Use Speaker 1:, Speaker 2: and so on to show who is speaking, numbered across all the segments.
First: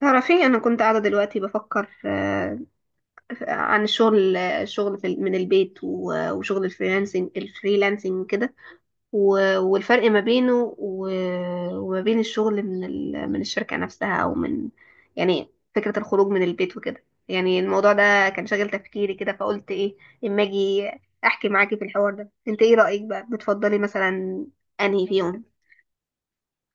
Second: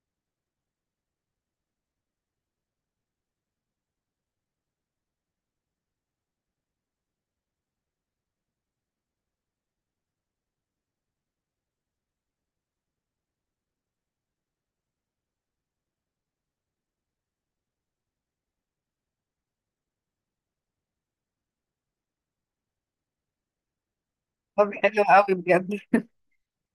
Speaker 1: تعرفي انا كنت قاعده دلوقتي بفكر، عن الشغل في من البيت وشغل الفريلانسنج كده، والفرق ما بينه وما بين الشغل من من الشركه نفسها او من، يعني فكره الخروج من البيت وكده. يعني الموضوع ده كان شاغل تفكيري كده، فقلت ايه اما اجي احكي معاكي في الحوار ده. انت ايه رايك بقى، بتفضلي مثلا
Speaker 2: طب، حلو
Speaker 1: انهي
Speaker 2: قوي
Speaker 1: فيهم؟
Speaker 2: بجد.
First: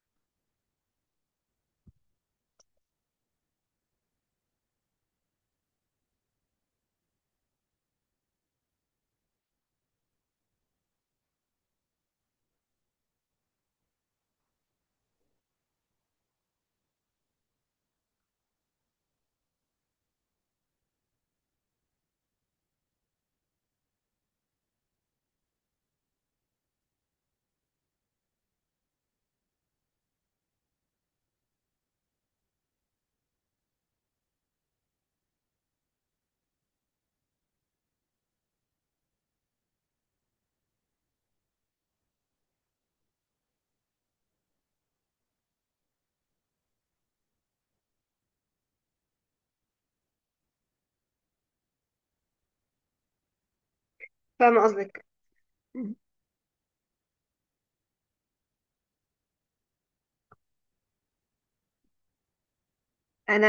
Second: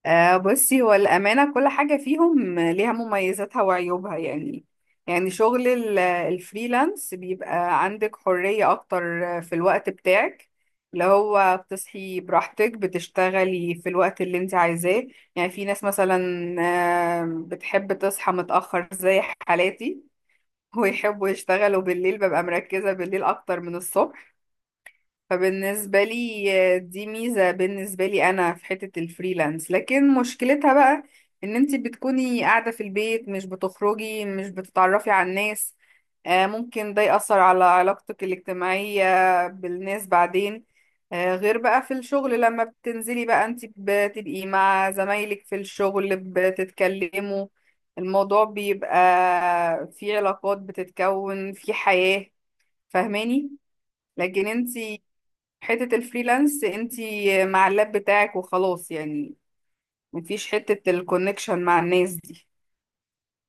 Speaker 2: آه، بصي، هو الأمانة كل حاجة فيهم ليها مميزاتها وعيوبها يعني. يعني شغل الفريلانس بيبقى عندك حرية أكتر في الوقت بتاعك، اللي هو بتصحي براحتك، بتشتغلي في الوقت اللي انت عايزاه. يعني في ناس مثلا، بتحب تصحى متأخر زي حالاتي، ويحبوا يشتغلوا بالليل، ببقى مركزة بالليل أكتر من الصبح. فبالنسبة لي، دي ميزة بالنسبة لي أنا في حتة الفريلانس. لكن مشكلتها بقى إن أنتي بتكوني قاعدة في البيت، مش بتخرجي، مش بتتعرفي على الناس. ممكن ده يأثر على علاقتك الاجتماعية بالناس بعدين. غير بقى في الشغل لما بتنزلي بقى، أنتي بتبقي مع زمايلك في الشغل، بتتكلموا، الموضوع بيبقى في علاقات، بتتكون في حياة. فاهماني؟ لكن
Speaker 1: فاهمه
Speaker 2: انت
Speaker 1: قصدك.
Speaker 2: حتة الفريلانس انتي مع اللاب بتاعك وخلاص يعني، مفيش حتة الكونكشن مع الناس دي.
Speaker 1: انا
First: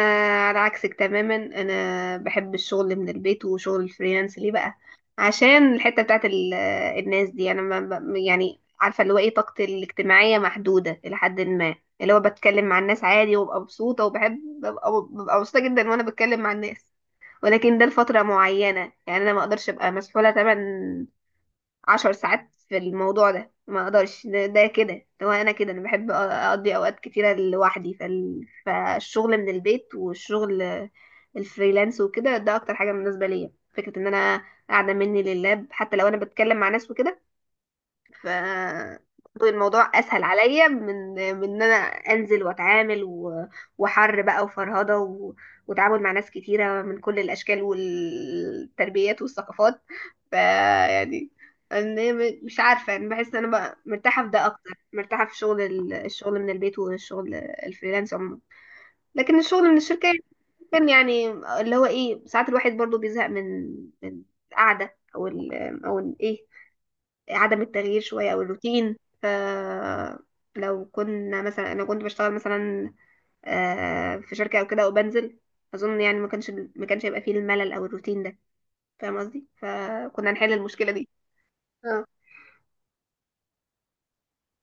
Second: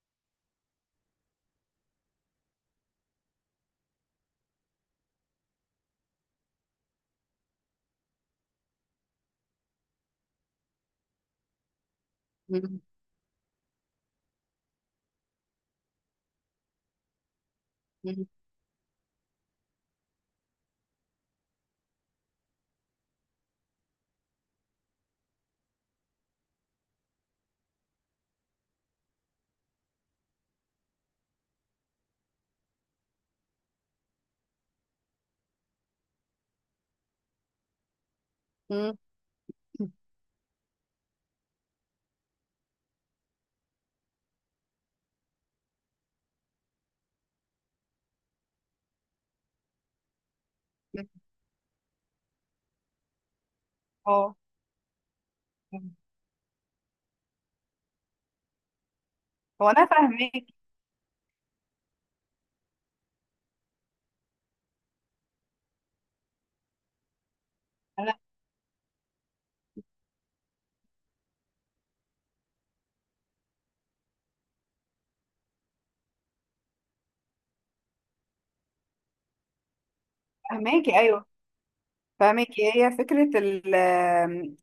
Speaker 1: على عكسك تماما، انا بحب الشغل من البيت وشغل الفريلانس، ليه بقى؟ عشان الحته بتاعت الناس دي، انا ما ب- يعني عارفه اللي هو ايه، طاقتي الاجتماعيه محدوده الى حد ما. اللي هو بتكلم مع
Speaker 2: مم.
Speaker 1: الناس عادي وببقى مبسوطه، وبحب ببقى مبسوطه جدا وانا بتكلم مع الناس، ولكن ده لفتره
Speaker 2: مم.
Speaker 1: معينه. يعني انا ما اقدرش ابقى مسحوله تمام عشر ساعات في الموضوع ده، ما اقدرش. ده كده، هو انا انا بحب اقضي اوقات كتيره لوحدي. فالشغل من البيت والشغل الفريلانس وكده، ده اكتر حاجه مناسبه ليا، فكره ان انا قاعده مني لللاب حتى لو انا بتكلم مع ناس وكده. ف
Speaker 2: مم.
Speaker 1: الموضوع اسهل عليا من ان انا انزل واتعامل وحر بقى وفرهضه وتعامل مع ناس كتيره من كل الاشكال والتربيات والثقافات. يعني أنا مش عارفه، انا بحس ان انا بقى مرتاحه في
Speaker 2: اه،
Speaker 1: ده اكتر، مرتاحه في شغل الشغل من البيت والشغل الفريلانس عموما. لكن الشغل
Speaker 2: هو
Speaker 1: من
Speaker 2: انا
Speaker 1: الشركه
Speaker 2: فاهماكي،
Speaker 1: كان يعني اللي هو ايه، ساعات الواحد برضو بيزهق من من القعده او او ايه، عدم التغيير
Speaker 2: انا
Speaker 1: شوية أو الروتين. ف لو كنا مثلا، أنا كنت بشتغل مثلا في شركة أو كده وبنزل، أظن يعني ما كانش هيبقى فيه الملل أو الروتين ده، فاهم قصدي؟ فكنا نحل المشكلة
Speaker 2: فاهماكي،
Speaker 1: دي.
Speaker 2: ايوه
Speaker 1: اه،
Speaker 2: فاهماكي. هي فكرة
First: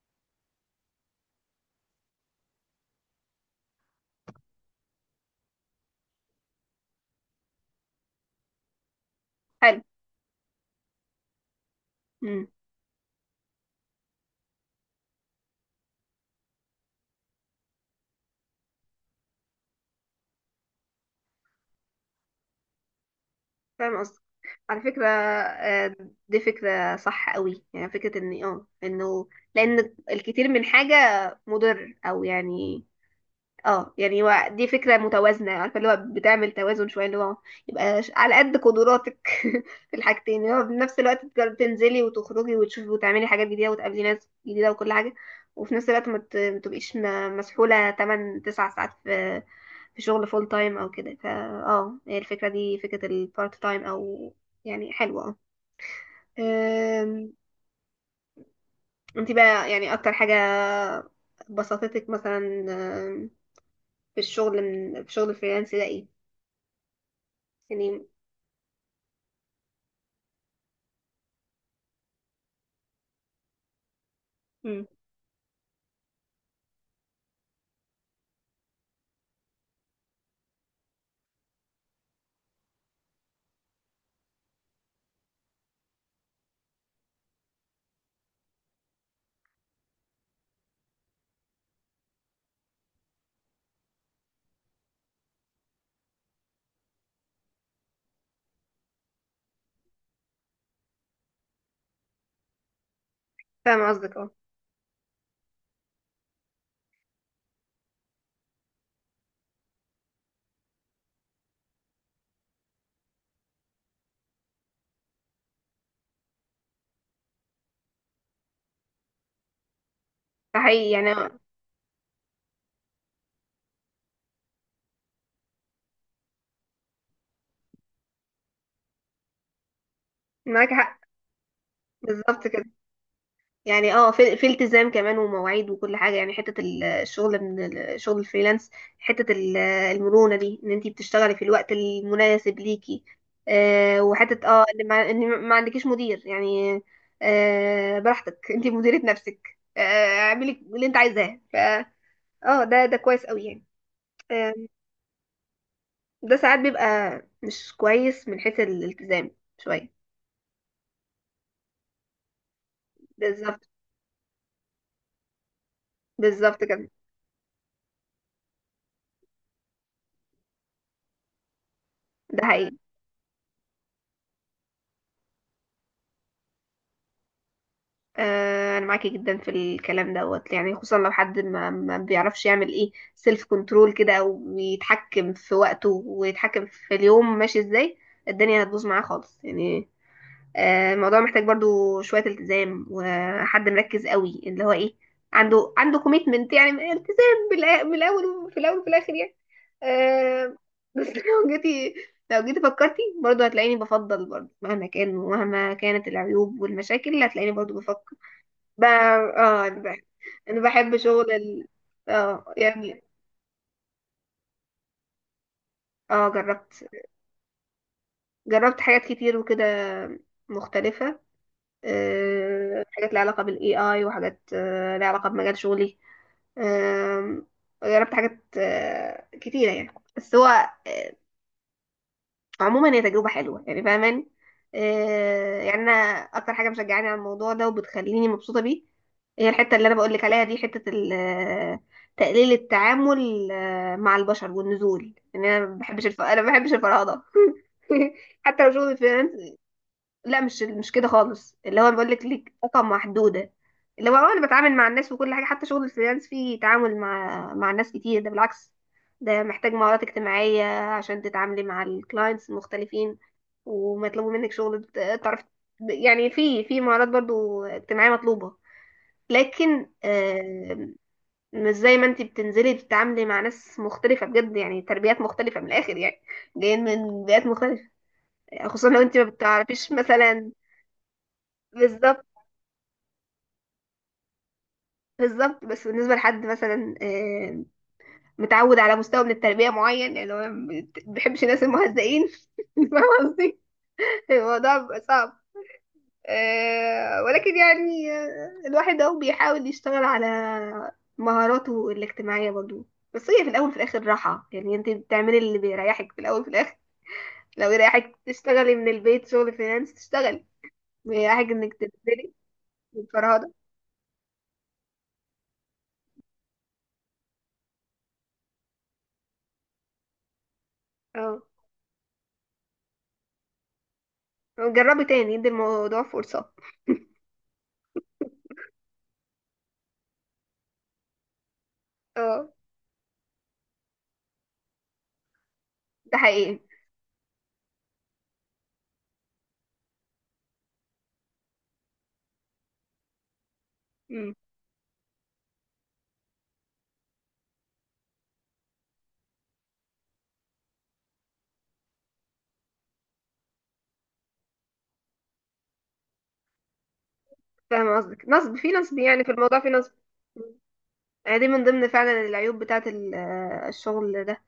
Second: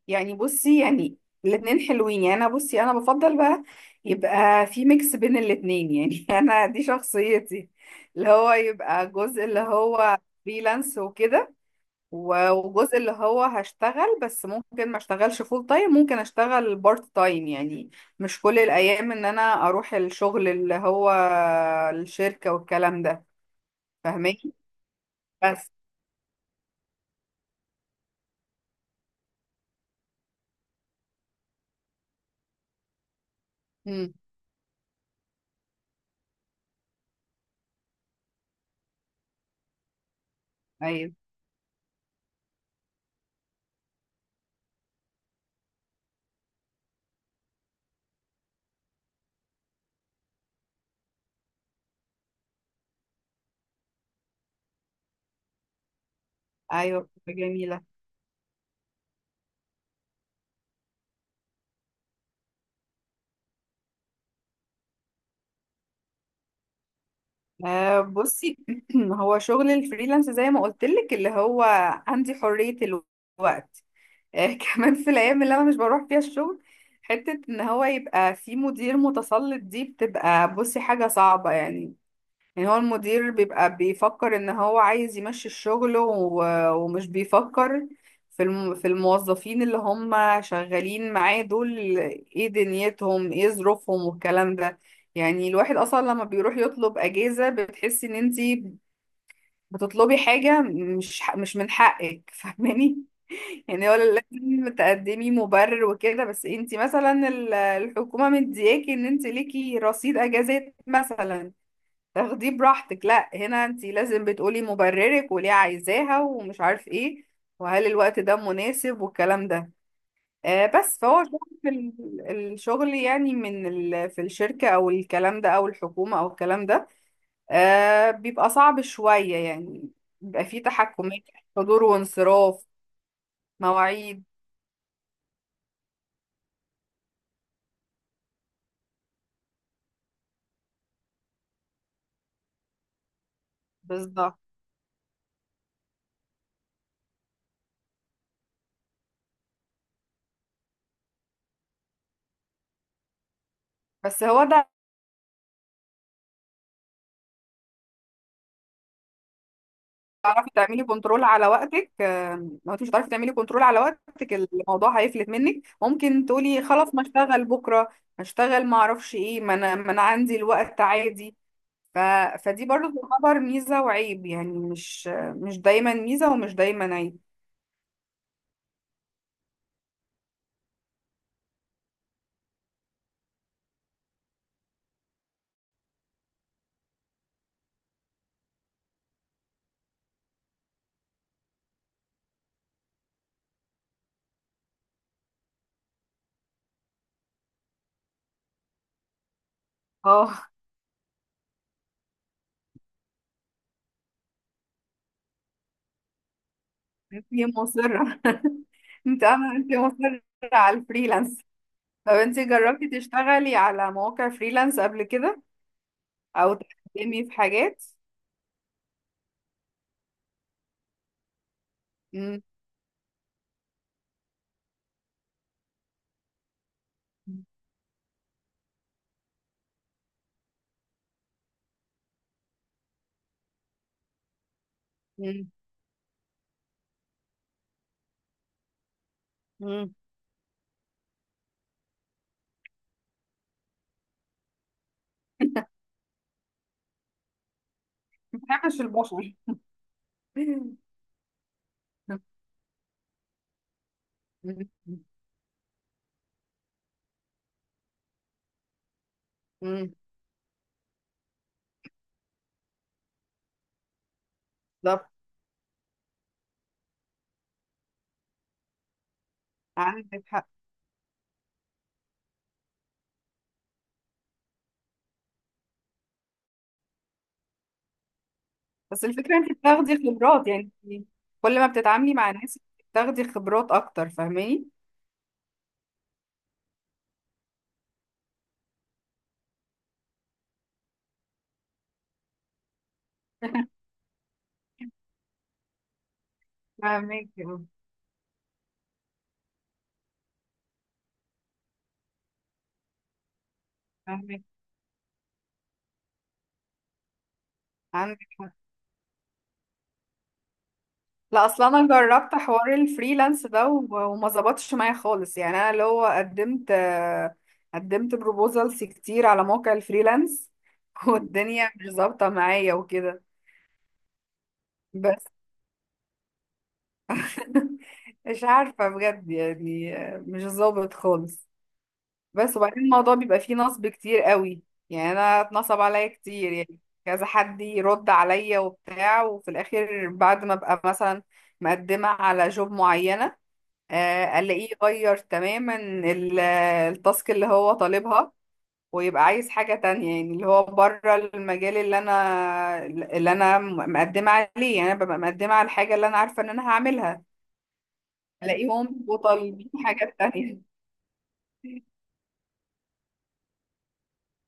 Speaker 2: يعني، بصي، يعني الاتنين حلوين يعني. انا، بصي، انا بفضل بقى يبقى في ميكس بين الاتنين يعني. انا دي شخصيتي، اللي هو يبقى جزء اللي
Speaker 1: حلو.
Speaker 2: هو فريلانس وكده،
Speaker 1: امم،
Speaker 2: وجزء اللي هو هشتغل. بس ممكن ما اشتغلش فول تايم، ممكن اشتغل بارت تايم يعني، مش كل الايام ان انا اروح الشغل، اللي هو الشركة والكلام ده.
Speaker 1: فاهم قصدي.
Speaker 2: فاهماني؟
Speaker 1: على فكرة
Speaker 2: بس
Speaker 1: دي فكرة صح قوي، يعني فكرة إن اه إنه، لأن الكثير من حاجة مضر، أو يعني اه
Speaker 2: امم،
Speaker 1: يعني هو دي فكرة متوازنة، عارفة اللي هو بتعمل توازن شوية، اللي هو يبقى على قد قدراتك. في الحاجتين، اللي هو في نفس
Speaker 2: ايوه،
Speaker 1: الوقت تنزلي وتخرجي وتشوفي وتعملي حاجات جديدة وتقابلي ناس جديدة وكل حاجة، وفي نفس الوقت ما تبقيش مسحولة 8 9 ساعات في شغل فول تايم او كده. اه، هي الفكرة دي فكرة البارت تايم، او يعني حلوة. اه،
Speaker 2: ايوه، فكرة جميلة.
Speaker 1: انت بقى يعني اكتر حاجة بسطتك مثلا، أم، في الشغل من في شغل الفريلانس ده، ايه؟
Speaker 2: آه،
Speaker 1: سنين.
Speaker 2: بصي، هو شغل الفريلانس زي ما قلت لك اللي هو عندي حرية الوقت. آه
Speaker 1: امم،
Speaker 2: كمان في الايام اللي انا مش بروح فيها الشغل. حتة ان هو يبقى في مدير متسلط، دي بتبقى، بصي، حاجة صعبة يعني. يعني هو المدير بيبقى بيفكر ان هو عايز يمشي الشغل، ومش بيفكر في الموظفين اللي هم شغالين معاه دول، ايه دنيتهم، ايه ظروفهم، والكلام ده. يعني الواحد اصلا لما بيروح يطلب اجازة بتحسي ان انتي بتطلبي حاجة مش من حقك. فاهماني؟
Speaker 1: فاهم
Speaker 2: يعني هو
Speaker 1: قصدك. اه،
Speaker 2: لازم تقدمي مبرر وكده، بس انتي مثلا الحكومة مدياكي ان انتي ليكي رصيد اجازات مثلا تاخديه براحتك. لا، هنا انت لازم بتقولي مبررك وليه عايزاها ومش عارف ايه، وهل الوقت ده مناسب، والكلام ده.
Speaker 1: ده حقيقي
Speaker 2: بس
Speaker 1: يعني.
Speaker 2: فهو
Speaker 1: آه،
Speaker 2: شغل في الشغل يعني في الشركة او الكلام ده او الحكومة او الكلام ده. بيبقى صعب شوية يعني، بيبقى فيه
Speaker 1: معاك حق،
Speaker 2: تحكمات، حضور
Speaker 1: بالظبط كده.
Speaker 2: وانصراف،
Speaker 1: يعني اه،
Speaker 2: مواعيد.
Speaker 1: في التزام كمان، ومواعيد، وكل حاجه يعني. حته الشغل من الشغل الفريلانس، حته المرونه دي ان انتي بتشتغلي في الوقت المناسب ليكي،
Speaker 2: بالظبط،
Speaker 1: وحته اه ان ما, إن ما عندكيش مدير يعني، براحتك، انتي مديره نفسك، اعملي اللي انت عايزاه. اه، ده كويس قوي يعني.
Speaker 2: بس هو
Speaker 1: آه،
Speaker 2: ده،
Speaker 1: ده ساعات بيبقى مش كويس من حيث الالتزام شويه.
Speaker 2: تعرفي تعملي كنترول على وقتك. لو انت مش هتعرفي تعملي كنترول
Speaker 1: بالظبط،
Speaker 2: على وقتك، الموضوع هيفلت منك، ممكن
Speaker 1: بالظبط
Speaker 2: تقولي
Speaker 1: كده.
Speaker 2: خلاص ما اشتغل بكره، ما اشتغل، ما اعرفش ايه، ما انا عندي الوقت عادي. ف...
Speaker 1: ده
Speaker 2: فدي
Speaker 1: حقيقي.
Speaker 2: برضو تعتبر ميزه وعيب يعني، مش دايما ميزه ومش دايما عيب.
Speaker 1: آه انا معاكي جدا في الكلام دوت يعني، خصوصا لو حد ما بيعرفش يعمل ايه سيلف كنترول كده، او يتحكم في وقته ويتحكم في اليوم ماشي ازاي، الدنيا هتبوظ معاه خالص يعني. الموضوع محتاج برضو شوية التزام وحد مركز قوي، اللي هو ايه، عنده كوميتمنت، يعني التزام، من الاول وفي الاول وفي الاخر يعني.
Speaker 2: اه،
Speaker 1: آه، بس لو جيتي، فكرتي برضو، هتلاقيني بفضل برضو، مهما كان ومهما كانت العيوب والمشاكل
Speaker 2: انت
Speaker 1: هتلاقيني برضو بفكر.
Speaker 2: مصره.
Speaker 1: ب...
Speaker 2: انت انا
Speaker 1: اه
Speaker 2: انت مصره
Speaker 1: أنا
Speaker 2: على
Speaker 1: بحب شغل
Speaker 2: الفريلانس. طب، انت
Speaker 1: اه
Speaker 2: جربتي
Speaker 1: يعني.
Speaker 2: تشتغلي على مواقع فريلانس قبل كده
Speaker 1: اه،
Speaker 2: او
Speaker 1: جربت.
Speaker 2: تقدمي في حاجات؟
Speaker 1: جربت حاجات كتير وكده مختلفة.
Speaker 2: مم.
Speaker 1: حاجات ليها علاقة بالاي اي، وحاجات آه، ليها علاقة بمجال شغلي. آم، جربت حاجات كتيرة يعني. بس هو عموما هي تجربة حلوة يعني، فاهماني؟
Speaker 2: مم.
Speaker 1: يعني انا اكتر حاجة مشجعاني على الموضوع ده وبتخليني مبسوطة بيه، هي الحتة اللي انا
Speaker 2: مم.
Speaker 1: بقولك عليها دي، حتة تقليل التعامل مع البشر والنزول. يعني انا ما بحبش انا ما بحبش الفراغ ده
Speaker 2: ما
Speaker 1: حتى لو
Speaker 2: بحبش
Speaker 1: شغل
Speaker 2: البشر.
Speaker 1: الفريلانسنج، لا مش
Speaker 2: مم،
Speaker 1: مش كده خالص، اللي هو بقول لك ليك طاقة محدودة. اللي هو انا بتعامل مع الناس وكل حاجة، حتى شغل الفريلانس فيه تعامل مع ناس كتير. ده بالعكس، ده محتاج مهارات اجتماعية عشان تتعاملي مع الكلاينتس المختلفين، ومطلوب منك شغل
Speaker 2: بالظبط،
Speaker 1: تعرف. يعني في مهارات برضو اجتماعية مطلوبة، لكن
Speaker 2: عندك حق.
Speaker 1: مش زي ما انت بتنزلي بتتعاملي مع ناس مختلفة بجد يعني، تربيات مختلفة من الآخر يعني، جايين من بيئات مختلفة. يعني خصوصا لو
Speaker 2: بس
Speaker 1: انت ما
Speaker 2: الفكرة انت
Speaker 1: بتعرفيش
Speaker 2: بتاخدي خبرات
Speaker 1: مثلا.
Speaker 2: يعني، انت كل ما بتتعاملي
Speaker 1: بالظبط،
Speaker 2: مع ناس بتاخدي خبرات اكتر، فاهماني؟
Speaker 1: بالظبط. بس بالنسبة لحد مثلا متعود على مستوى من التربية معين، يعني هو ما بيحبش الناس المهزئين فاهم قصدي؟ الموضوع بيبقى صعب.
Speaker 2: فاهمك،
Speaker 1: ولكن يعني الواحد اهو بيحاول يشتغل على مهاراته الاجتماعية برضو. بس هي في الأول وفي الآخر
Speaker 2: فاهمك،
Speaker 1: راحة، يعني انت بتعملي اللي بيريحك في الأول وفي الآخر. لو يريحك
Speaker 2: عندك حق.
Speaker 1: تشتغلي من البيت شغل فريلانس تشتغلي، بيريحك
Speaker 2: لا، اصلا
Speaker 1: انك
Speaker 2: انا
Speaker 1: تنزلي
Speaker 2: جربت حوار الفريلانس
Speaker 1: الفرهدة.
Speaker 2: ده وما ظبطش معايا خالص يعني. انا اللي هو قدمت، قدمت بروبوزلز كتير على موقع الفريلانس.
Speaker 1: اه،
Speaker 2: والدنيا مش ظابطة معايا وكده.
Speaker 1: جربي
Speaker 2: بس
Speaker 1: تاني، ادي الموضوع فرصة.
Speaker 2: مش عارفة بجد يعني، مش ظابط خالص.
Speaker 1: اه،
Speaker 2: بس وبعدين، الموضوع بيبقى فيه نصب كتير قوي، يعني انا اتنصب عليا
Speaker 1: ده
Speaker 2: كتير
Speaker 1: حقيقي.
Speaker 2: يعني. كذا حد يرد عليا وبتاع، وفي الاخر بعد ما ابقى مثلا مقدمة على جوب معينة، الاقيه يغير تماما التاسك اللي هو طالبها، ويبقى عايز حاجة تانية يعني، اللي هو بره المجال اللي انا مقدمة عليه. يعني انا ببقى مقدمة على الحاجة اللي انا عارفة ان انا هعملها،
Speaker 1: فاهمة قصدك، نصب في نصب،
Speaker 2: الاقيهم
Speaker 1: يعني في الموضوع في
Speaker 2: وطالبين
Speaker 1: نصب.
Speaker 2: حاجات
Speaker 1: مم.
Speaker 2: تانية.
Speaker 1: يعني دي من ضمن فعلا العيوب بتاعة الشغل ده.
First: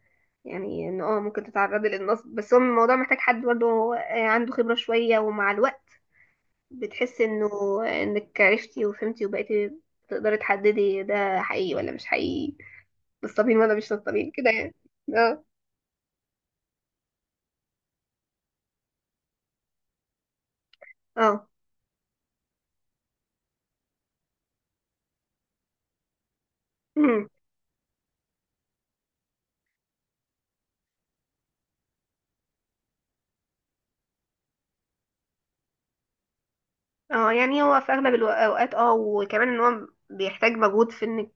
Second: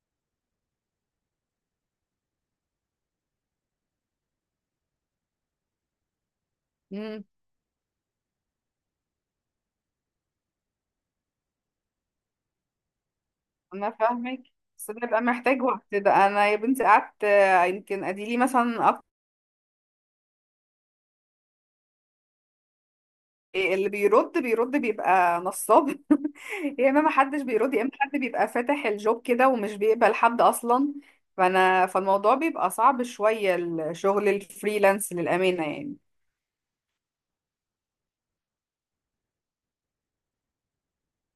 Speaker 1: يعني ان اه ممكن تتعرضي للنصب، بس هو الموضوع محتاج حد برضه هو، آه، عنده خبرة شوية. ومع الوقت بتحسي انه آه، انك عرفتي وفهمتي وبقيتي تقدري تحددي ده حقيقي ولا مش حقيقي، نصابين ولا
Speaker 2: انا
Speaker 1: مش نصابين
Speaker 2: فاهمك،
Speaker 1: كده يعني.
Speaker 2: بس ده بيبقى
Speaker 1: اه.
Speaker 2: محتاج وقت. ده انا يا بنتي قعدت، يمكن اديلي مثلا
Speaker 1: اه.
Speaker 2: اللي بيرد بيرد بيبقى نصاب. يا اما ما
Speaker 1: أمم.
Speaker 2: حدش بيرد، يا اما حد بيبقى فاتح الجوب كده ومش بيقبل حد اصلا. فالموضوع بيبقى صعب شوية، الشغل الفريلانس، للأمانة يعني.
Speaker 1: اه، يعني هو في اغلب الاوقات اه. وكمان ان هو بيحتاج مجهود في انك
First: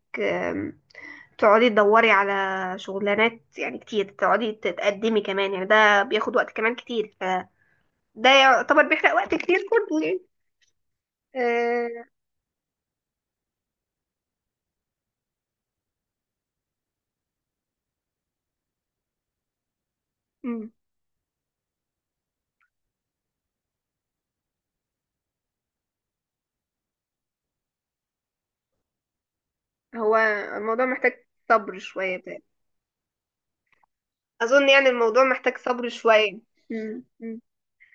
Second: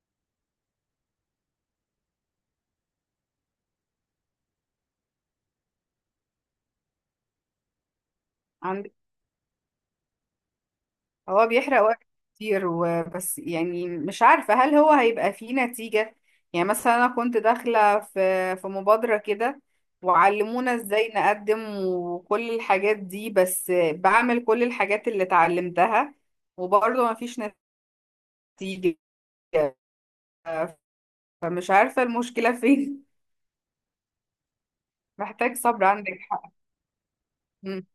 Speaker 1: تقعدي تدوري على شغلانات يعني كتير، تقعدي تتقدمي كمان. يعني ده بياخد وقت كمان كتير، فده يعتبر بيحرق وقت كتير برضه يعني.
Speaker 2: هو بيحرق
Speaker 1: آه،
Speaker 2: وقت كتير وبس، يعني مش عارفة هل هو هيبقى فيه نتيجة. يعني مثلا أنا كنت داخلة في مبادرة كده،
Speaker 1: أمم.
Speaker 2: وعلمونا ازاي نقدم وكل الحاجات دي، بس بعمل كل الحاجات اللي اتعلمتها وبرضه مفيش نتيجة.
Speaker 1: هو الموضوع محتاج
Speaker 2: فمش
Speaker 1: صبر
Speaker 2: عارفة
Speaker 1: شوية بتاعي.
Speaker 2: المشكلة فين.
Speaker 1: أظن يعني الموضوع
Speaker 2: محتاج
Speaker 1: محتاج
Speaker 2: صبر،
Speaker 1: صبر
Speaker 2: عندك
Speaker 1: شوية.
Speaker 2: حق.
Speaker 1: أمم. أمم.
Speaker 2: مم.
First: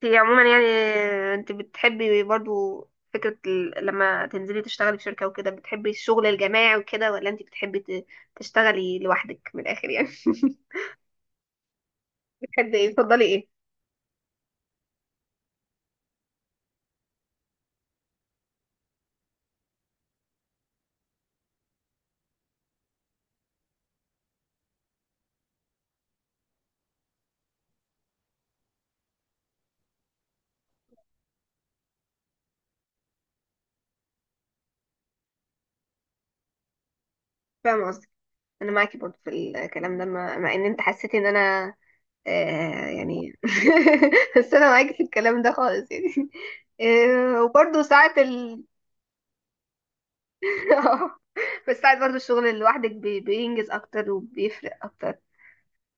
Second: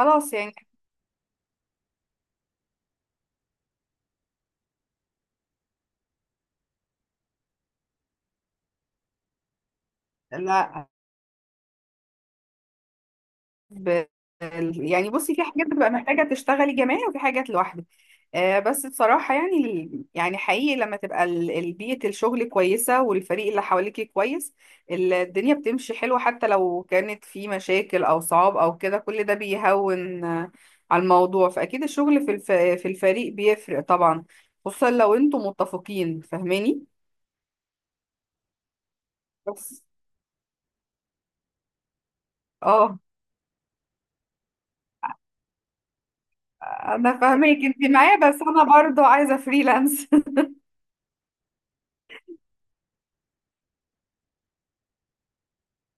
Speaker 1: في عموما
Speaker 2: يعني.
Speaker 1: يعني انت بتحبي برضو فكرة لما تنزلي تشتغلي في شركة وكده، بتحبي الشغل الجماعي وكده، ولا انت بتحبي تشتغلي لوحدك من الآخر يعني
Speaker 2: لا
Speaker 1: بتحبي ايه، تفضلي ايه؟
Speaker 2: ب... يعني، بصي، في حاجات بتبقى محتاجة تشتغلي جماعي وفي حاجات لوحدك. بس بصراحة يعني، يعني حقيقي لما تبقى بيئة الشغل كويسة والفريق اللي حواليكي كويس، الدنيا بتمشي حلوة، حتى لو كانت في مشاكل أو صعاب أو كده كل ده بيهون على الموضوع. فأكيد الشغل في الفريق بيفرق طبعا، خصوصا لو انتم متفقين، فاهماني؟
Speaker 1: فاهمة قصدي. انا معاكي برضه في
Speaker 2: بس،
Speaker 1: الكلام ده، مع ان انت حسيتي ان انا
Speaker 2: اه،
Speaker 1: يعني بس انا معاكي في الكلام ده خالص يعني.
Speaker 2: انا فاهمك،
Speaker 1: وبرضه
Speaker 2: انت معايا،
Speaker 1: ساعات
Speaker 2: بس
Speaker 1: ال
Speaker 2: انا برضو عايزة فريلانس.
Speaker 1: بس ساعات برضه الشغل لوحدك بينجز اكتر وبيفرق اكتر.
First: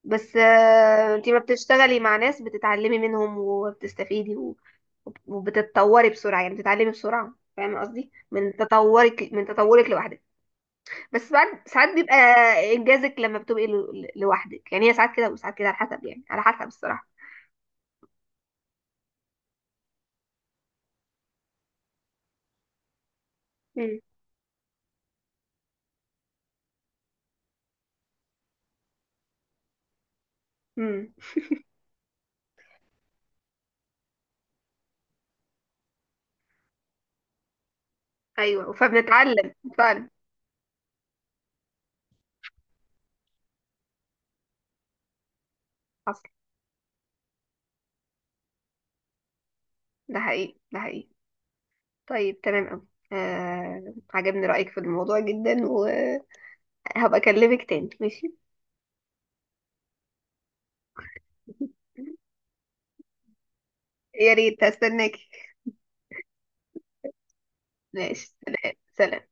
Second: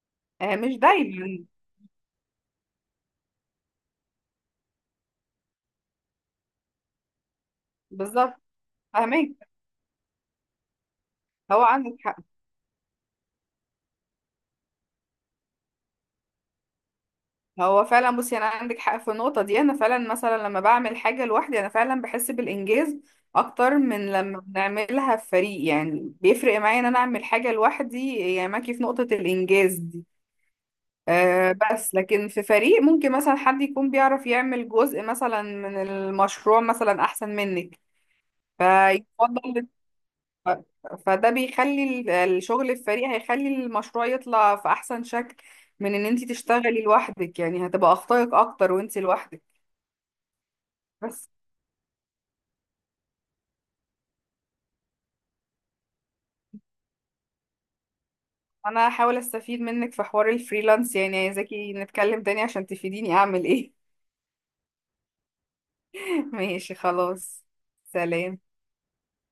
Speaker 1: بس
Speaker 2: مش
Speaker 1: آه، انت ما
Speaker 2: دايما.
Speaker 1: بتشتغلي مع ناس بتتعلمي منهم وبتستفيدي وبتتطوري بسرعة، يعني بتتعلمي بسرعة، فاهمة قصدي؟
Speaker 2: بالظبط،
Speaker 1: من تطورك، من
Speaker 2: فاهمك،
Speaker 1: تطورك لوحدك. بس
Speaker 2: هو
Speaker 1: بعد ساعات
Speaker 2: عندك
Speaker 1: بيبقى
Speaker 2: حق.
Speaker 1: انجازك لما بتبقي لوحدك يعني، هي ساعات كده وساعات كده على حسب، يعني على حسب الصراحة.
Speaker 2: هو فعلا، بصي، انا عندك حق في النقطه دي. انا فعلا مثلا لما بعمل حاجه لوحدي انا فعلا بحس بالانجاز اكتر
Speaker 1: مم.
Speaker 2: من لما بنعملها في فريق، يعني بيفرق معايا ان انا اعمل حاجه لوحدي، يعني معاكي في نقطه الانجاز دي.
Speaker 1: امم.
Speaker 2: أه، بس لكن في فريق ممكن مثلا حد يكون بيعرف يعمل جزء مثلا من المشروع مثلا احسن منك
Speaker 1: ايوه، فبنتعلم
Speaker 2: فيفضل،
Speaker 1: فعلا.
Speaker 2: ف- فده بيخلي الشغل الفريق هيخلي المشروع يطلع في احسن شكل من ان انت
Speaker 1: حصل،
Speaker 2: تشتغلي لوحدك. يعني هتبقى اخطائك اكتر وانت لوحدك.
Speaker 1: ده حقيقي، ده حقيقي.
Speaker 2: بس
Speaker 1: طيب تمام قوي. آه، عجبني رأيك في الموضوع جدا، وهبقى اكلمك تاني ماشي؟
Speaker 2: انا هحاول استفيد منك في حوار الفريلانس، يعني عايزاكي نتكلم تاني عشان تفيديني اعمل ايه.
Speaker 1: يا ريت، هستناكي.
Speaker 2: ماشي، خلاص.
Speaker 1: ماشي،
Speaker 2: سلام.
Speaker 1: سلام سلام.